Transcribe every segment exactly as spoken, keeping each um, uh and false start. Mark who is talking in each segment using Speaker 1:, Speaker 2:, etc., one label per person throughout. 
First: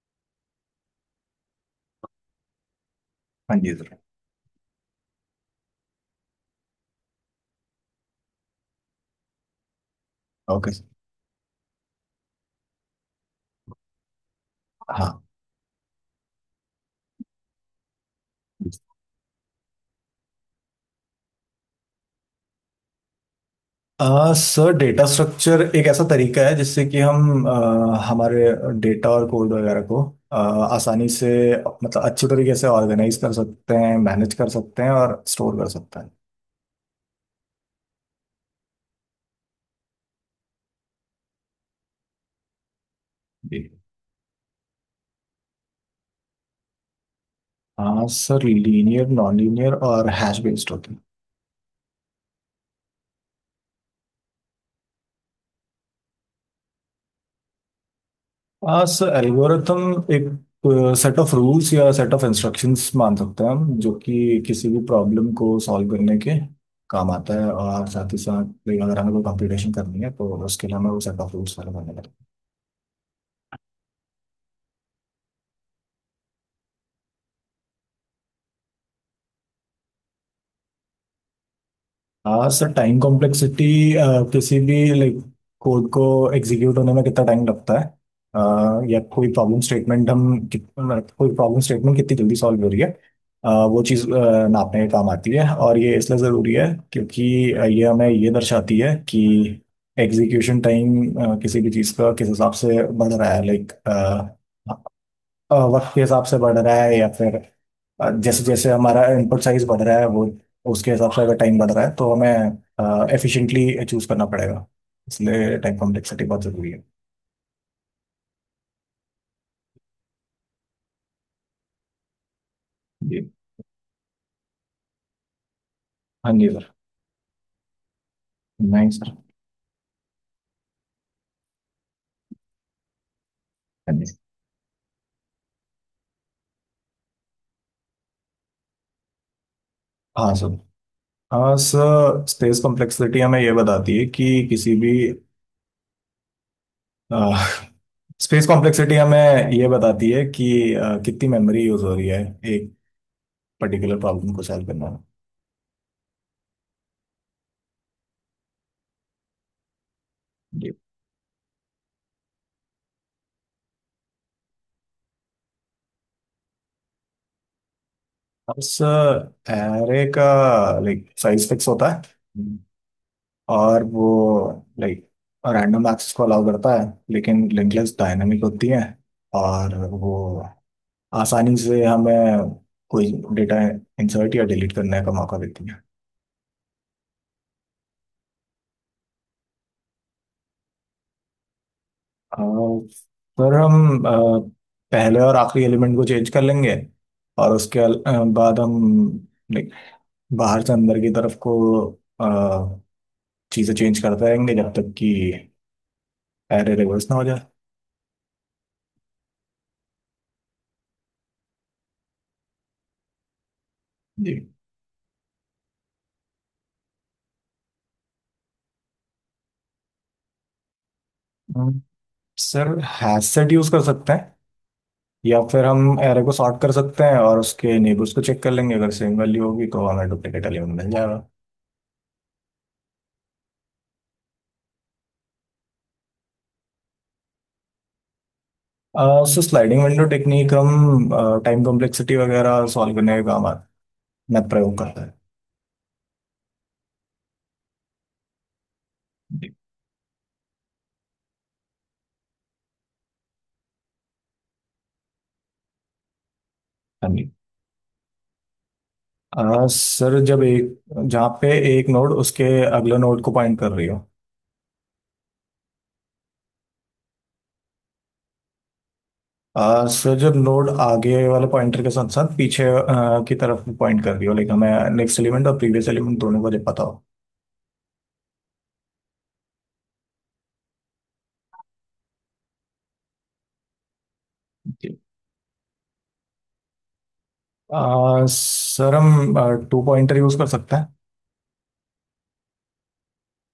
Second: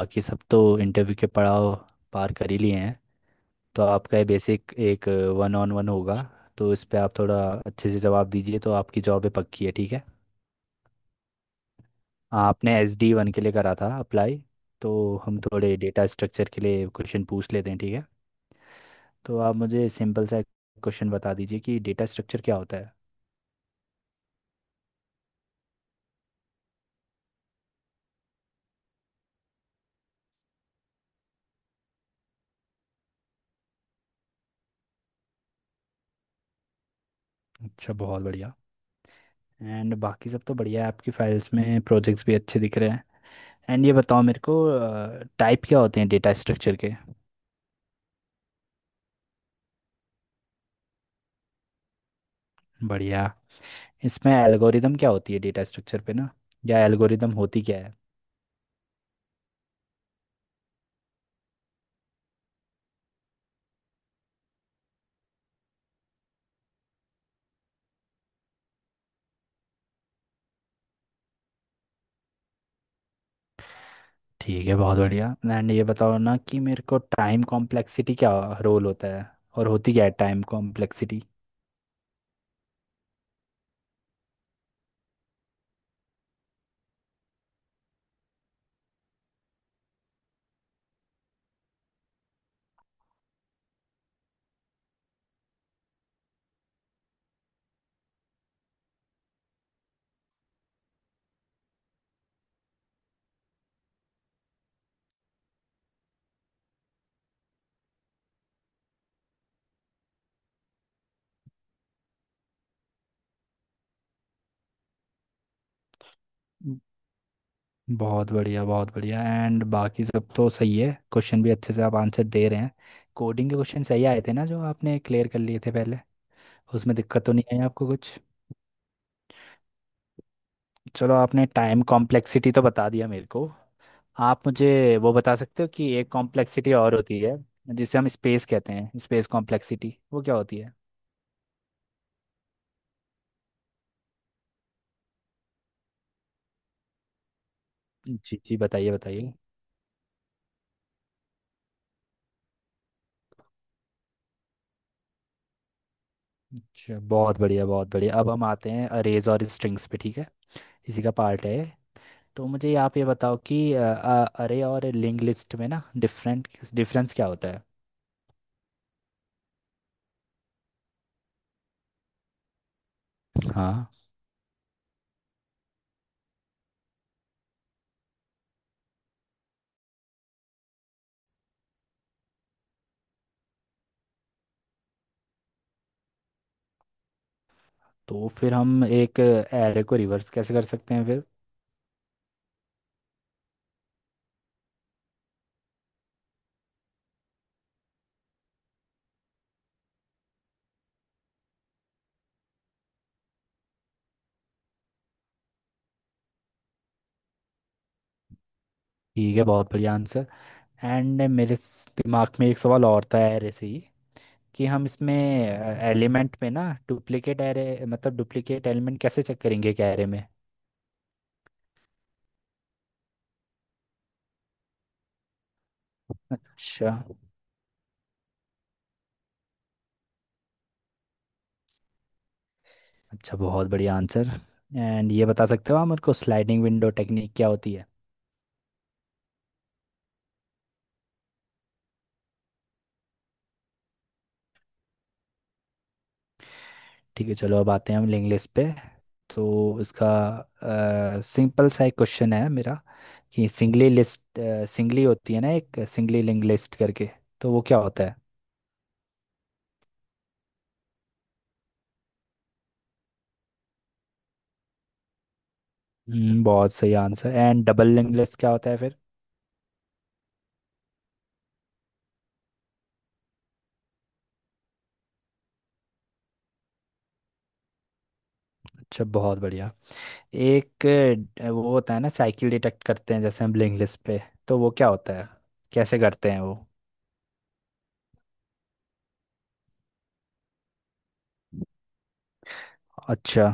Speaker 1: बाकी सब तो इंटरव्यू के पड़ाव पार कर ही लिए हैं।
Speaker 2: हाँ जी
Speaker 1: तो
Speaker 2: सर।
Speaker 1: आपका ये बेसिक एक वन ऑन वन होगा। तो इस पे आप थोड़ा अच्छे से जवाब दीजिए तो आपकी जॉब है, पक्की है, ठीक है।
Speaker 2: Okay sir.
Speaker 1: आपने एस डी वन के लिए करा था अप्लाई। तो
Speaker 2: हाँ।
Speaker 1: हम थोड़े डेटा स्ट्रक्चर के लिए क्वेश्चन पूछ लेते हैं, ठीक है। तो आप मुझे सिंपल सा क्वेश्चन बता दीजिए कि डेटा स्ट्रक्चर क्या होता है।
Speaker 2: अ, सर डेटा स्ट्रक्चर एक ऐसा तरीका है जिससे कि हम अ, हमारे डेटा और कोड वगैरह को अ, आसानी से मतलब अच्छे तरीके से ऑर्गेनाइज कर सकते हैं, मैनेज कर सकते हैं और स्टोर कर सकते हैं।
Speaker 1: अच्छा, बहुत बढ़िया। एंड बाकी सब तो बढ़िया है, आपकी फाइल्स में प्रोजेक्ट्स भी अच्छे दिख रहे हैं।
Speaker 2: जी।
Speaker 1: एंड ये बताओ मेरे को, टाइप क्या होते हैं डेटा स्ट्रक्चर के।
Speaker 2: हाँ सर, लीनियर, नॉन लीनियर और हैश बेस्ड होते हैं।
Speaker 1: बढ़िया। इसमें एल्गोरिदम क्या होती है डेटा स्ट्रक्चर पे ना, या एल्गोरिदम होती क्या है।
Speaker 2: हाँ सर, एल्गोरिथम एक सेट ऑफ रूल्स या सेट ऑफ इंस्ट्रक्शंस मान सकते हैं हम, जो कि किसी भी प्रॉब्लम को सॉल्व करने के काम आता है, और साथ ही साथ अगर हमें कोई कंप्यूटेशन करनी है तो उसके लिए हमें वो सेट ऑफ रूल्स फॉलो करने पड़ते हैं।
Speaker 1: ठीक है, बहुत बढ़िया। एंड ये बताओ ना कि मेरे को टाइम कॉम्प्लेक्सिटी क्या रोल होता है, और होती क्या है टाइम कॉम्प्लेक्सिटी।
Speaker 2: हाँ सर, टाइम कॉम्प्लेक्सिटी किसी भी लाइक कोड को एग्जीक्यूट होने में कितना टाइम लगता है, अ, या कोई प्रॉब्लम स्टेटमेंट हम कित- मतलब कोई प्रॉब्लम स्टेटमेंट कितनी जल्दी सॉल्व हो रही है, अ, वो चीज़ अ, नापने का काम आती है। और ये इसलिए ज़रूरी है क्योंकि अ, ये हमें ये दर्शाती है कि एग्जीक्यूशन टाइम किसी भी चीज़ का किस हिसाब से बढ़ रहा है, लाइक अ, वक्त के हिसाब से बढ़ रहा है, या फिर अ, जैसे जैसे हमारा इनपुट साइज बढ़ रहा है, वो उसके हिसाब से अगर टाइम बढ़ रहा है तो हमें एफिशिएंटली चूज करना पड़ेगा। इसलिए टाइम कॉम्प्लेक्सिटी बहुत जरूरी है।
Speaker 1: बहुत बढ़िया, बहुत बढ़िया। एंड बाकी सब तो सही है, क्वेश्चन भी अच्छे से आप आंसर दे रहे हैं।
Speaker 2: जी।
Speaker 1: कोडिंग के क्वेश्चन सही आए थे ना जो आपने क्लियर कर लिए थे पहले।
Speaker 2: हाँ जी सर।
Speaker 1: उसमें दिक्कत तो नहीं आई आपको कुछ।
Speaker 2: नहीं सर।
Speaker 1: चलो, आपने टाइम कॉम्प्लेक्सिटी तो बता दिया मेरे को।
Speaker 2: हाँ जी।
Speaker 1: आप मुझे वो बता सकते हो कि एक कॉम्प्लेक्सिटी और होती है जिसे हम स्पेस कहते हैं, स्पेस कॉम्प्लेक्सिटी, वो
Speaker 2: हाँ
Speaker 1: क्या
Speaker 2: सर।
Speaker 1: होती है।
Speaker 2: हाँ सर स्पेस कॉम्प्लेक्सिटी हमें ये बताती है कि किसी भी
Speaker 1: जी
Speaker 2: स्पेस
Speaker 1: जी, बताइए
Speaker 2: कॉम्प्लेक्सिटी
Speaker 1: बताइए।
Speaker 2: हमें ये बताती है कि अ, कितनी मेमोरी यूज हो रही है एक पर्टिकुलर प्रॉब्लम को सॉल्व करना
Speaker 1: अच्छा, बहुत बढ़िया, बहुत बढ़िया। अब हम आते हैं अरेज और स्ट्रिंग्स पे, ठीक है।
Speaker 2: में।
Speaker 1: इसी का पार्ट है ये। तो मुझे आप ये बताओ कि अरे और लिंक लिस्ट में ना डिफरेंट डिफरेंस क्या होता है।
Speaker 2: बस एरे का लाइक साइज फिक्स होता है और
Speaker 1: हाँ।
Speaker 2: वो लाइक रैंडम एक्सेस को अलाउ करता है, लेकिन लिंक लिस्ट डायनामिक होती है और वो आसानी से हमें कोई डेटा इंसर्ट या डिलीट करने का मौका देती है।
Speaker 1: तो फिर हम एक एरे को रिवर्स कैसे कर सकते हैं फिर।
Speaker 2: और फिर हम अ, पहले और आखिरी एलिमेंट को चेंज कर लेंगे, और उसके अल- अ, बाद हम लाइक बाहर से अंदर की तरफ को अ, चीजें चेंज करते रहेंगे जब तक कि अरे रे इसमें हो जाए।
Speaker 1: ठीक है, बहुत बढ़िया आंसर। एंड मेरे स- दिमाग में एक सवाल और था एरे से ही।
Speaker 2: जी।
Speaker 1: कि हम इसमें एलिमेंट में ना डुप्लीकेट एरे, मतलब डुप्लीकेट एलिमेंट कैसे चेक करेंगे एक एरे में।
Speaker 2: हम्म, सर हैशसेट यूज कर सकते हैं, या फिर हम एरे को सॉर्ट कर
Speaker 1: अच्छा,
Speaker 2: सकते हैं और उसके नेबर्स को चेक कर लेंगे, अगर सेम वैल्यू होगी तो हमें डुप्लीकेट एलिमेंट मिल जाएगा।
Speaker 1: अच्छा, बहुत बढ़िया आंसर। एंड ये बता सकते हो आप मेरे को स्लाइडिंग विंडो टेक्निक क्या होती है।
Speaker 2: अह, सो स्लाइडिंग विंडो टेक्निक हम टाइम कॉम्प्लेक्सिटी वगैरह सॉल्व करने का काम आता में प्रयोग करता है।
Speaker 1: ठीक है, चलो अब आते हैं हम लिंक लिस्ट पे। तो
Speaker 2: जी।
Speaker 1: इसका सिंपल सा एक क्वेश्चन है मेरा। कि सिंगली लिस्ट, सिंगली होती है ना एक सिंगली लिंक लिस्ट करके,
Speaker 2: हाँ जी।
Speaker 1: तो वो क्या होता है।
Speaker 2: अह, सर जब एक जहाँ पे एक नोड उसके अगले नोड को पॉइंट कर रही हो।
Speaker 1: हम्म, बहुत सही answer. And double link list क्या होता है फिर।
Speaker 2: आ, सर जब नोड आगे वाले पॉइंटर के साथ साथ पीछे आ, की तरफ पॉइंट कर रही हो, लाइक हमें नेक्स्ट एलिमेंट और प्रीवियस एलिमेंट दोनों को जब पता हो।
Speaker 1: अच्छा, बहुत बढ़िया। एक अ, वो होता है ना, साइकिल डिटेक्ट करते हैं जैसे हम ब्लिंक लिस्ट पे, तो वो क्या
Speaker 2: जी।
Speaker 1: होता है, कैसे करते हैं वो।
Speaker 2: आ, सर हम टू पॉइंटर यूज कर सकते हैं।
Speaker 1: अच्छा,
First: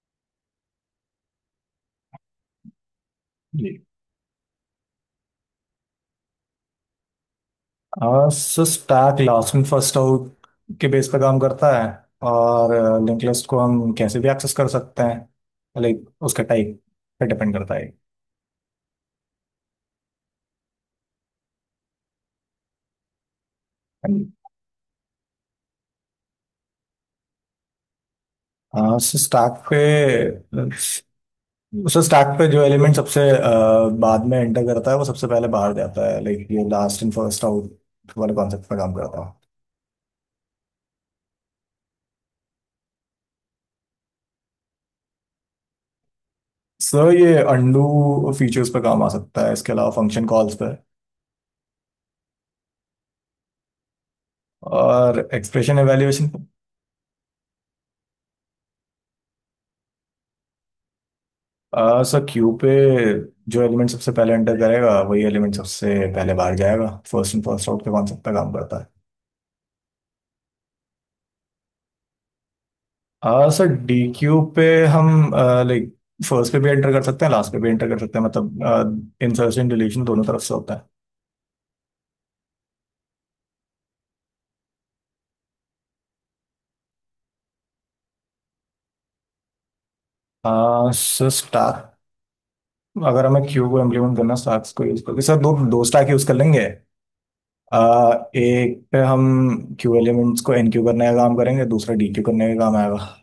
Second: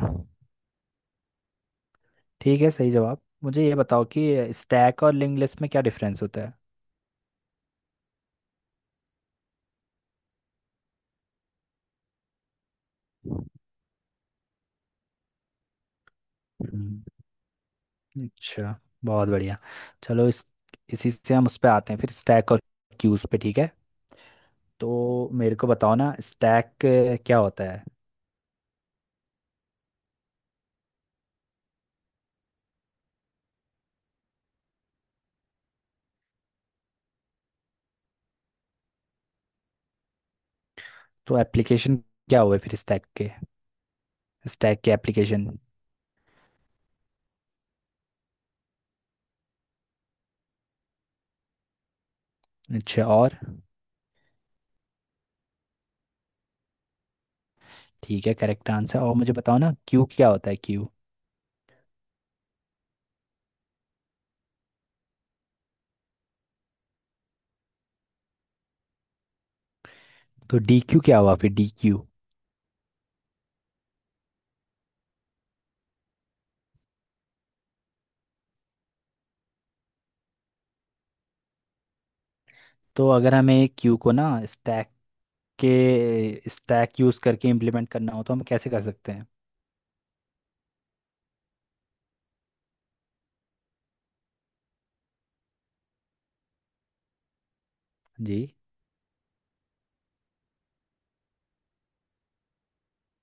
Speaker 1: ठीक है, सही जवाब। मुझे
Speaker 2: जी।
Speaker 1: ये बताओ कि स्टैक और लिंक लिस्ट में क्या डिफरेंस होता है।
Speaker 2: आ, sir stack last in first out के बेस पे काम करता है, और लिंक लिस्ट को हम कैसे भी एक्सेस कर सकते हैं, लाइक उसका टाइप
Speaker 1: हम्म,
Speaker 2: पे डिपेंड करता है।
Speaker 1: अच्छा, बहुत बढ़िया। चलो इस इसी से हम उस पे आते हैं फिर स्टैक और क्यूज पे, ठीक है। तो मेरे को बताओ ना स्टैक क्या होता है।
Speaker 2: हाँ सर स्टैक पे सो स्टैक पे जो एलिमेंट सबसे अ, बाद में एंटर करता है वो सबसे पहले बाहर जाता है, लाइक ये लास्ट इन फर्स्ट आउट वाले कॉन्सेप्ट पर काम करता है।
Speaker 1: तो एप्लीकेशन क्या हुए फिर स्टैक के, स्टैक के एप्लीकेशन।
Speaker 2: सो ये अंडू फीचर्स पर काम आ सकता है, इसके अलावा फंक्शन कॉल्स पे
Speaker 1: अच्छा, और।
Speaker 2: और एक्सप्रेशन एवेल्यूएशन।
Speaker 1: ठीक है, करेक्ट आंसर। और मुझे बताओ ना क्यू क्या होता है, क्यू।
Speaker 2: सो क्यू पे जो एलिमेंट सबसे पहले एंटर करेगा वही एलिमेंट सबसे पहले बाहर जाएगा, फर्स्ट इन फर्स्ट आउट के कॉन्सेप्ट पे काम करता
Speaker 1: तो डी क्यू क्या हुआ फिर, डी क्यू।
Speaker 2: है। सर डी क्यू पे हम लाइक फर्स्ट पे भी एंटर कर सकते हैं, लास्ट पे भी एंटर कर सकते हैं, मतलब इंसर्शन डिलीशन दोनों तरफ से होता है।
Speaker 1: तो अगर हमें क्यू को ना स्टैक के, स्टैक यूज करके इम्प्लीमेंट करना हो तो हम कैसे कर सकते हैं।
Speaker 2: हाँ सर स्टाक, अगर हमें क्यू को इम्प्लीमेंट करना स्टाक्स को यूज करके, सर दो दो स्टाक यूज कर लेंगे। आ,
Speaker 1: जी।
Speaker 2: एक पे हम क्यू एलिमेंट्स को एनक्यू करने का काम करेंगे, दूसरा डीक्यू करने का काम आएगा। हाँ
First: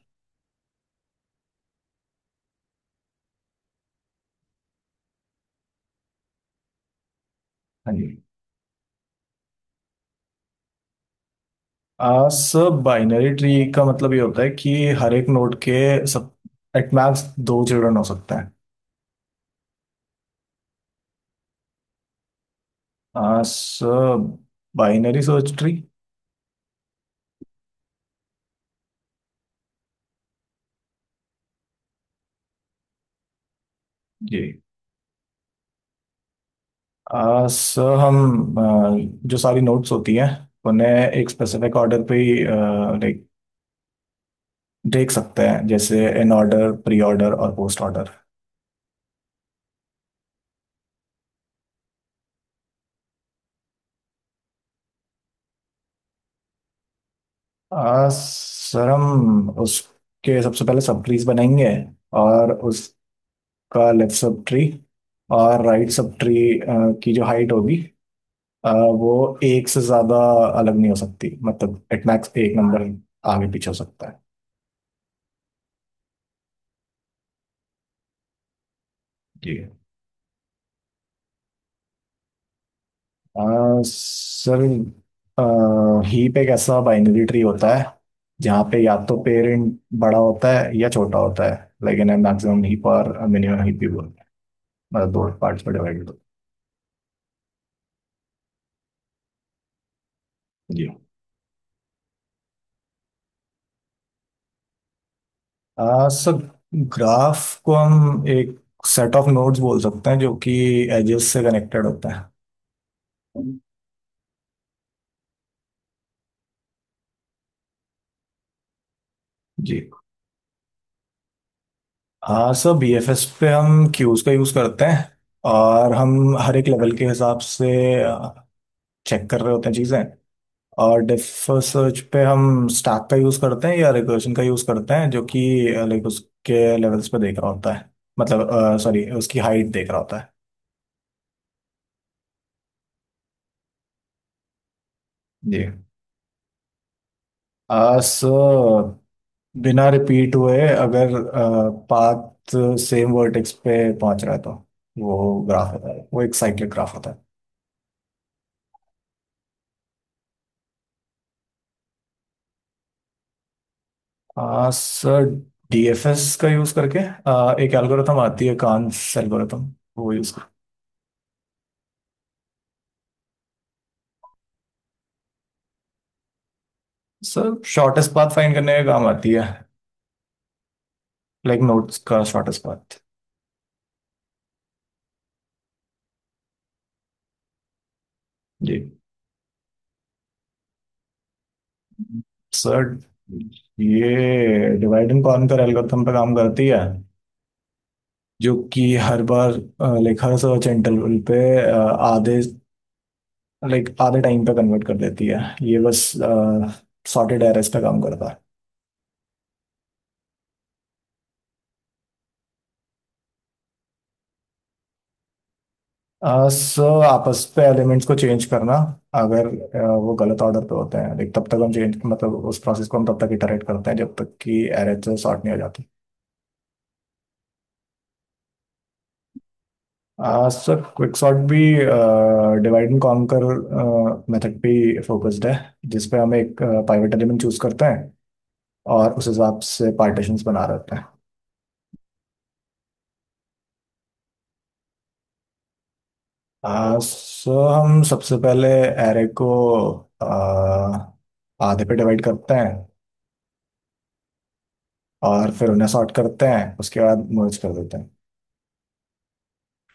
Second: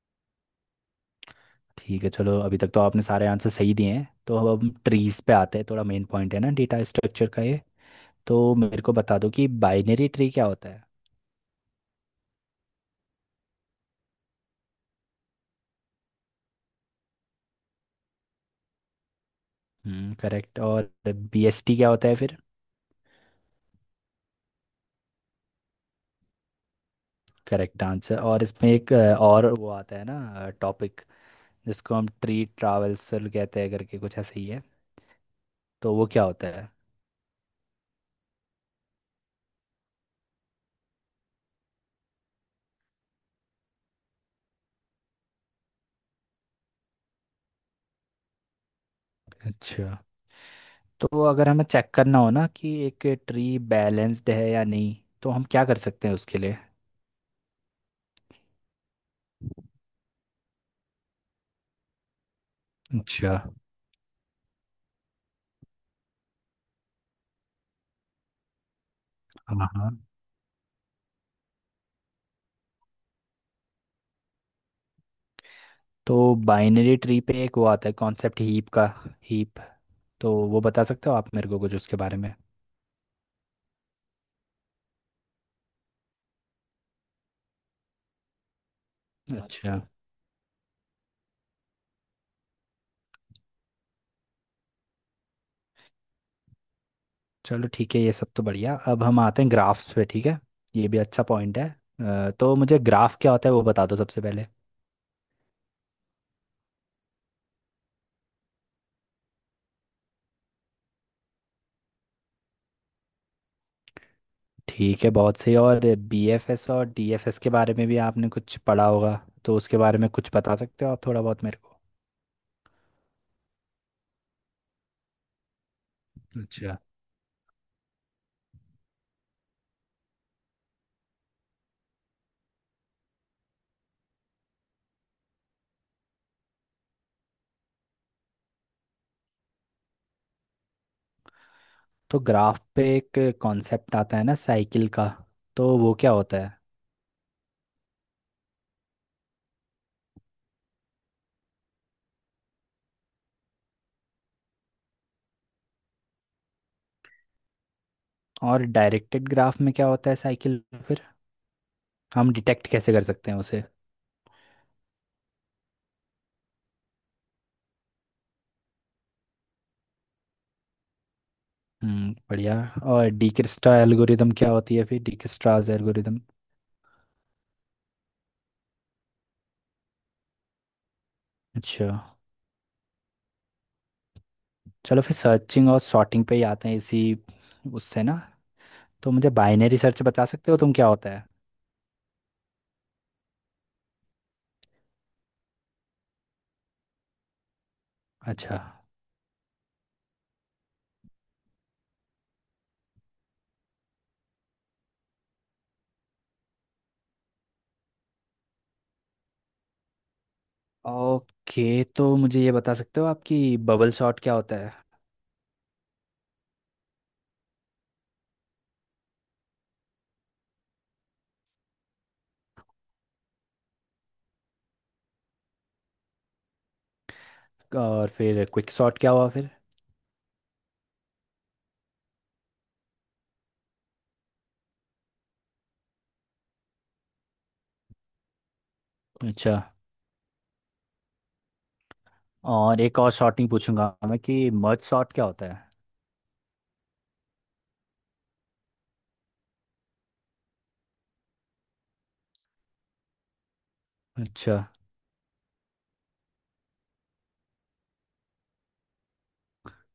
Speaker 1: ठीक है, चलो अभी तक तो आपने सारे आंसर सही दिए हैं, तो अब हम ट्रीज पे आते हैं, थोड़ा मेन पॉइंट है ना डेटा स्ट्रक्चर का ये।
Speaker 2: जी।
Speaker 1: तो मेरे को बता दो कि बाइनरी ट्री क्या होता है।
Speaker 2: आ, सर बाइनरी ट्री का मतलब ये होता है कि हर एक नोड के सब एट मैक्स दो चिल्ड्रन हो सकते हैं।
Speaker 1: हम्म करेक्ट। और बीएसटी क्या होता है फिर।
Speaker 2: आ, sir binary search tree.
Speaker 1: Correct answer. और इसमें एक अ, और वो आता है ना टॉपिक, जिसको हम ट्री ट्रावल्सल कहते हैं करके, कुछ
Speaker 2: जी।
Speaker 1: ऐसे ही है, तो वो क्या होता है।
Speaker 2: आ, सर हम आ, जो सारी नोट्स होती हैं उन्हें एक स्पेसिफिक ऑर्डर पे ही देख सकते हैं, जैसे इन ऑर्डर, प्री ऑर्डर और पोस्ट ऑर्डर।
Speaker 1: अच्छा। तो अगर हमें चेक करना हो ना कि एक ट्री बैलेंस्ड है या नहीं, तो हम क्या कर सकते हैं उसके लिए।
Speaker 2: आ, सर हम उसके सबसे पहले सब ट्रीज बनाएंगे, और उसका
Speaker 1: अच्छा।
Speaker 2: लेफ्ट सब ट्री और राइट सब ट्री की जो हाइट होगी, आ, वो एक
Speaker 1: हाँ,
Speaker 2: से
Speaker 1: हाँ।
Speaker 2: ज्यादा अलग नहीं हो सकती, मतलब एट मैक्स एक नंबर आगे पीछे हो सकता है।
Speaker 1: तो बाइनरी ट्री पे एक वो आता है कॉन्सेप्ट हीप का,
Speaker 2: जी।
Speaker 1: हीप, तो वो बता सकते हो आप मेरे को कुछ उसके बारे में।
Speaker 2: आ, सर आ, हीप एक ऐसा बाइनरी ट्री होता है जहाँ पे या तो
Speaker 1: अच्छा।
Speaker 2: पेरेंट बड़ा होता है या छोटा होता है। लाइक इन मैक्सिमम हीप और मिनिमम हीप भी बोलते हैं, मतलब दो पार्ट्स में डिवाइडेड होता
Speaker 1: चलो ठीक है, ये सब तो बढ़िया। अब हम आते हैं ग्राफ्स पे, ठीक है।
Speaker 2: है। जी।
Speaker 1: ये भी अच्छा पॉइंट है। अ, तो मुझे ग्राफ क्या होता है वो बता दो सबसे पहले।
Speaker 2: आ, सर ग्राफ को हम एक सेट ऑफ नोड्स बोल सकते हैं जो कि एजेस से कनेक्टेड होते हैं।
Speaker 1: ठीक है, बहुत सही। और बीएफएस और डीएफएस के बारे में भी आपने कुछ पढ़ा होगा, तो उसके
Speaker 2: जी।
Speaker 1: बारे में कुछ बता सकते हो आप थोड़ा बहुत मेरे को।
Speaker 2: हाँ सर, बीएफएस पे हम क्यूज का यूज करते हैं और हम हर एक
Speaker 1: अच्छा।
Speaker 2: लेवल के हिसाब से चेक कर रहे होते हैं चीजें। और डेप्थ फर्स्ट सर्च पे हम स्टैक का यूज करते हैं या रिकर्शन का यूज करते हैं, जो कि लाइक उसके लेवल्स पे देख रहा होता है, मतलब सॉरी उसकी हाइट देख रहा होता है।
Speaker 1: तो ग्राफ पे एक कॉन्सेप्ट आता है ना साइकिल का,
Speaker 2: जी।
Speaker 1: तो वो क्या होता है।
Speaker 2: सो बिना रिपीट हुए अगर पाथ सेम वर्टेक्स पे पहुंच रहा है तो वो ग्राफ होता है, वो एक साइक्लिक ग्राफ होता
Speaker 1: और डायरेक्टेड ग्राफ में क्या होता है साइकिल फिर, हम डिटेक्ट कैसे कर सकते हैं उसे।
Speaker 2: है। सर डीएफएस का यूज करके अ, एक एल्गोरिथम आती है कान्स एल्गोरिथम, वो यूज कर।
Speaker 1: हम्म बढ़िया। और डिकिस्ट्रा एल्गोरिदम क्या होती है फिर, Dijkstra's algorithm.
Speaker 2: Sir shortest path find करने का काम आती है, लाइक नोट्स
Speaker 1: अच्छा।
Speaker 2: का शॉर्टेस्ट पाथ।
Speaker 1: चलो फिर सर्चिंग और सॉर्टिंग पे ही आते हैं, इसी उससे ना।
Speaker 2: जी।
Speaker 1: तो मुझे बाइनरी सर्च बता सकते हो तुम क्या होता है।
Speaker 2: सर ये डिवाइड एंड कॉन्कर एल्गोरिथम पे काम करती है, जो
Speaker 1: अच्छा,
Speaker 2: कि हर बार लाइक हर सर्च इंटरवल पे अ, आधे, लाइक आधे टाइम पे कन्वर्ट कर देती है। ये बस सॉर्टेड एरेस पे काम करता है।
Speaker 1: ओके। तो मुझे ये बता सकते हो आपकी बबल शॉट क्या होता है।
Speaker 2: सो uh, so, आपस पे एलिमेंट्स को चेंज करना अगर अ, वो गलत ऑर्डर पे होते हैं, लाइक तब तक हम चेंज मतलब उस प्रोसेस को हम तब तक इटरेट करते हैं जब तक कि एरे सॉर्ट नहीं हो जाता।
Speaker 1: और फिर क्विक शॉट क्या हुआ फिर।
Speaker 2: आ, सर क्विकसॉर्ट भी डिवाइड एंड कॉन्कर मेथड पे फोकस्ड है, जिसपे हम एक पाइवेट एलिमेंट चूज करते हैं और उस
Speaker 1: अच्छा,
Speaker 2: हिसाब से पार्टीशंस बना रहते हैं।
Speaker 1: और एक और शॉट नहीं पूछूंगा मैं कि मर्ज शॉट क्या होता है।
Speaker 2: आ, सो हम सबसे पहले एरे को अ, आधे पे डिवाइड करते हैं,
Speaker 1: अच्छा,
Speaker 2: और फिर उन्हें सॉर्ट करते हैं, उसके बाद मर्ज कर देते हैं।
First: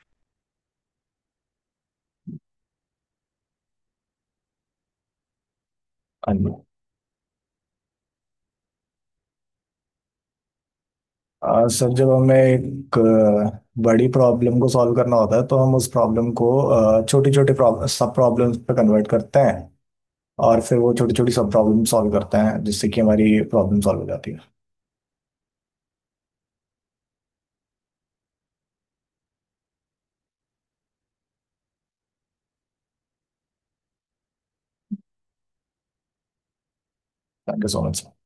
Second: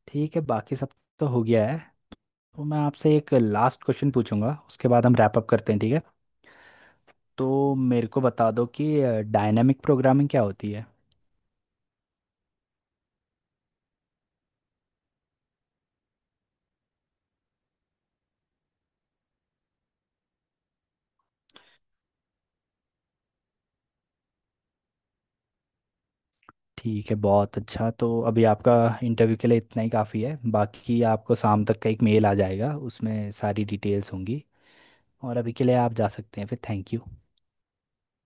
Speaker 1: ठीक है, बाकी सब तो हो गया है। तो मैं आपसे एक लास्ट क्वेश्चन पूछूंगा, उसके बाद हम रैप अप करते हैं, ठीक है।
Speaker 2: हाँ जी।
Speaker 1: तो मेरे को बता दो कि डायनामिक प्रोग्रामिंग क्या होती है।
Speaker 2: अ, सर जब हमें एक अ, बड़ी प्रॉब्लम को सॉल्व करना होता है तो हम उस प्रॉब्लम को छोटी छोटी सब प्रॉब्लम्स पे कन्वर्ट करते हैं, और फिर वो छोटी छोटी सब प्रॉब्लम सॉल्व करते हैं जिससे कि हमारी प्रॉब्लम सॉल्व हो जाती है।
Speaker 1: ठीक है, बहुत अच्छा। तो अभी आपका इंटरव्यू के लिए इतना ही काफ़ी है, बाकी आपको शाम तक का एक मेल आ जाएगा उसमें सारी डिटेल्स होंगी। और अभी के लिए आप जा सकते हैं, फिर thank you.
Speaker 2: Thank you so much.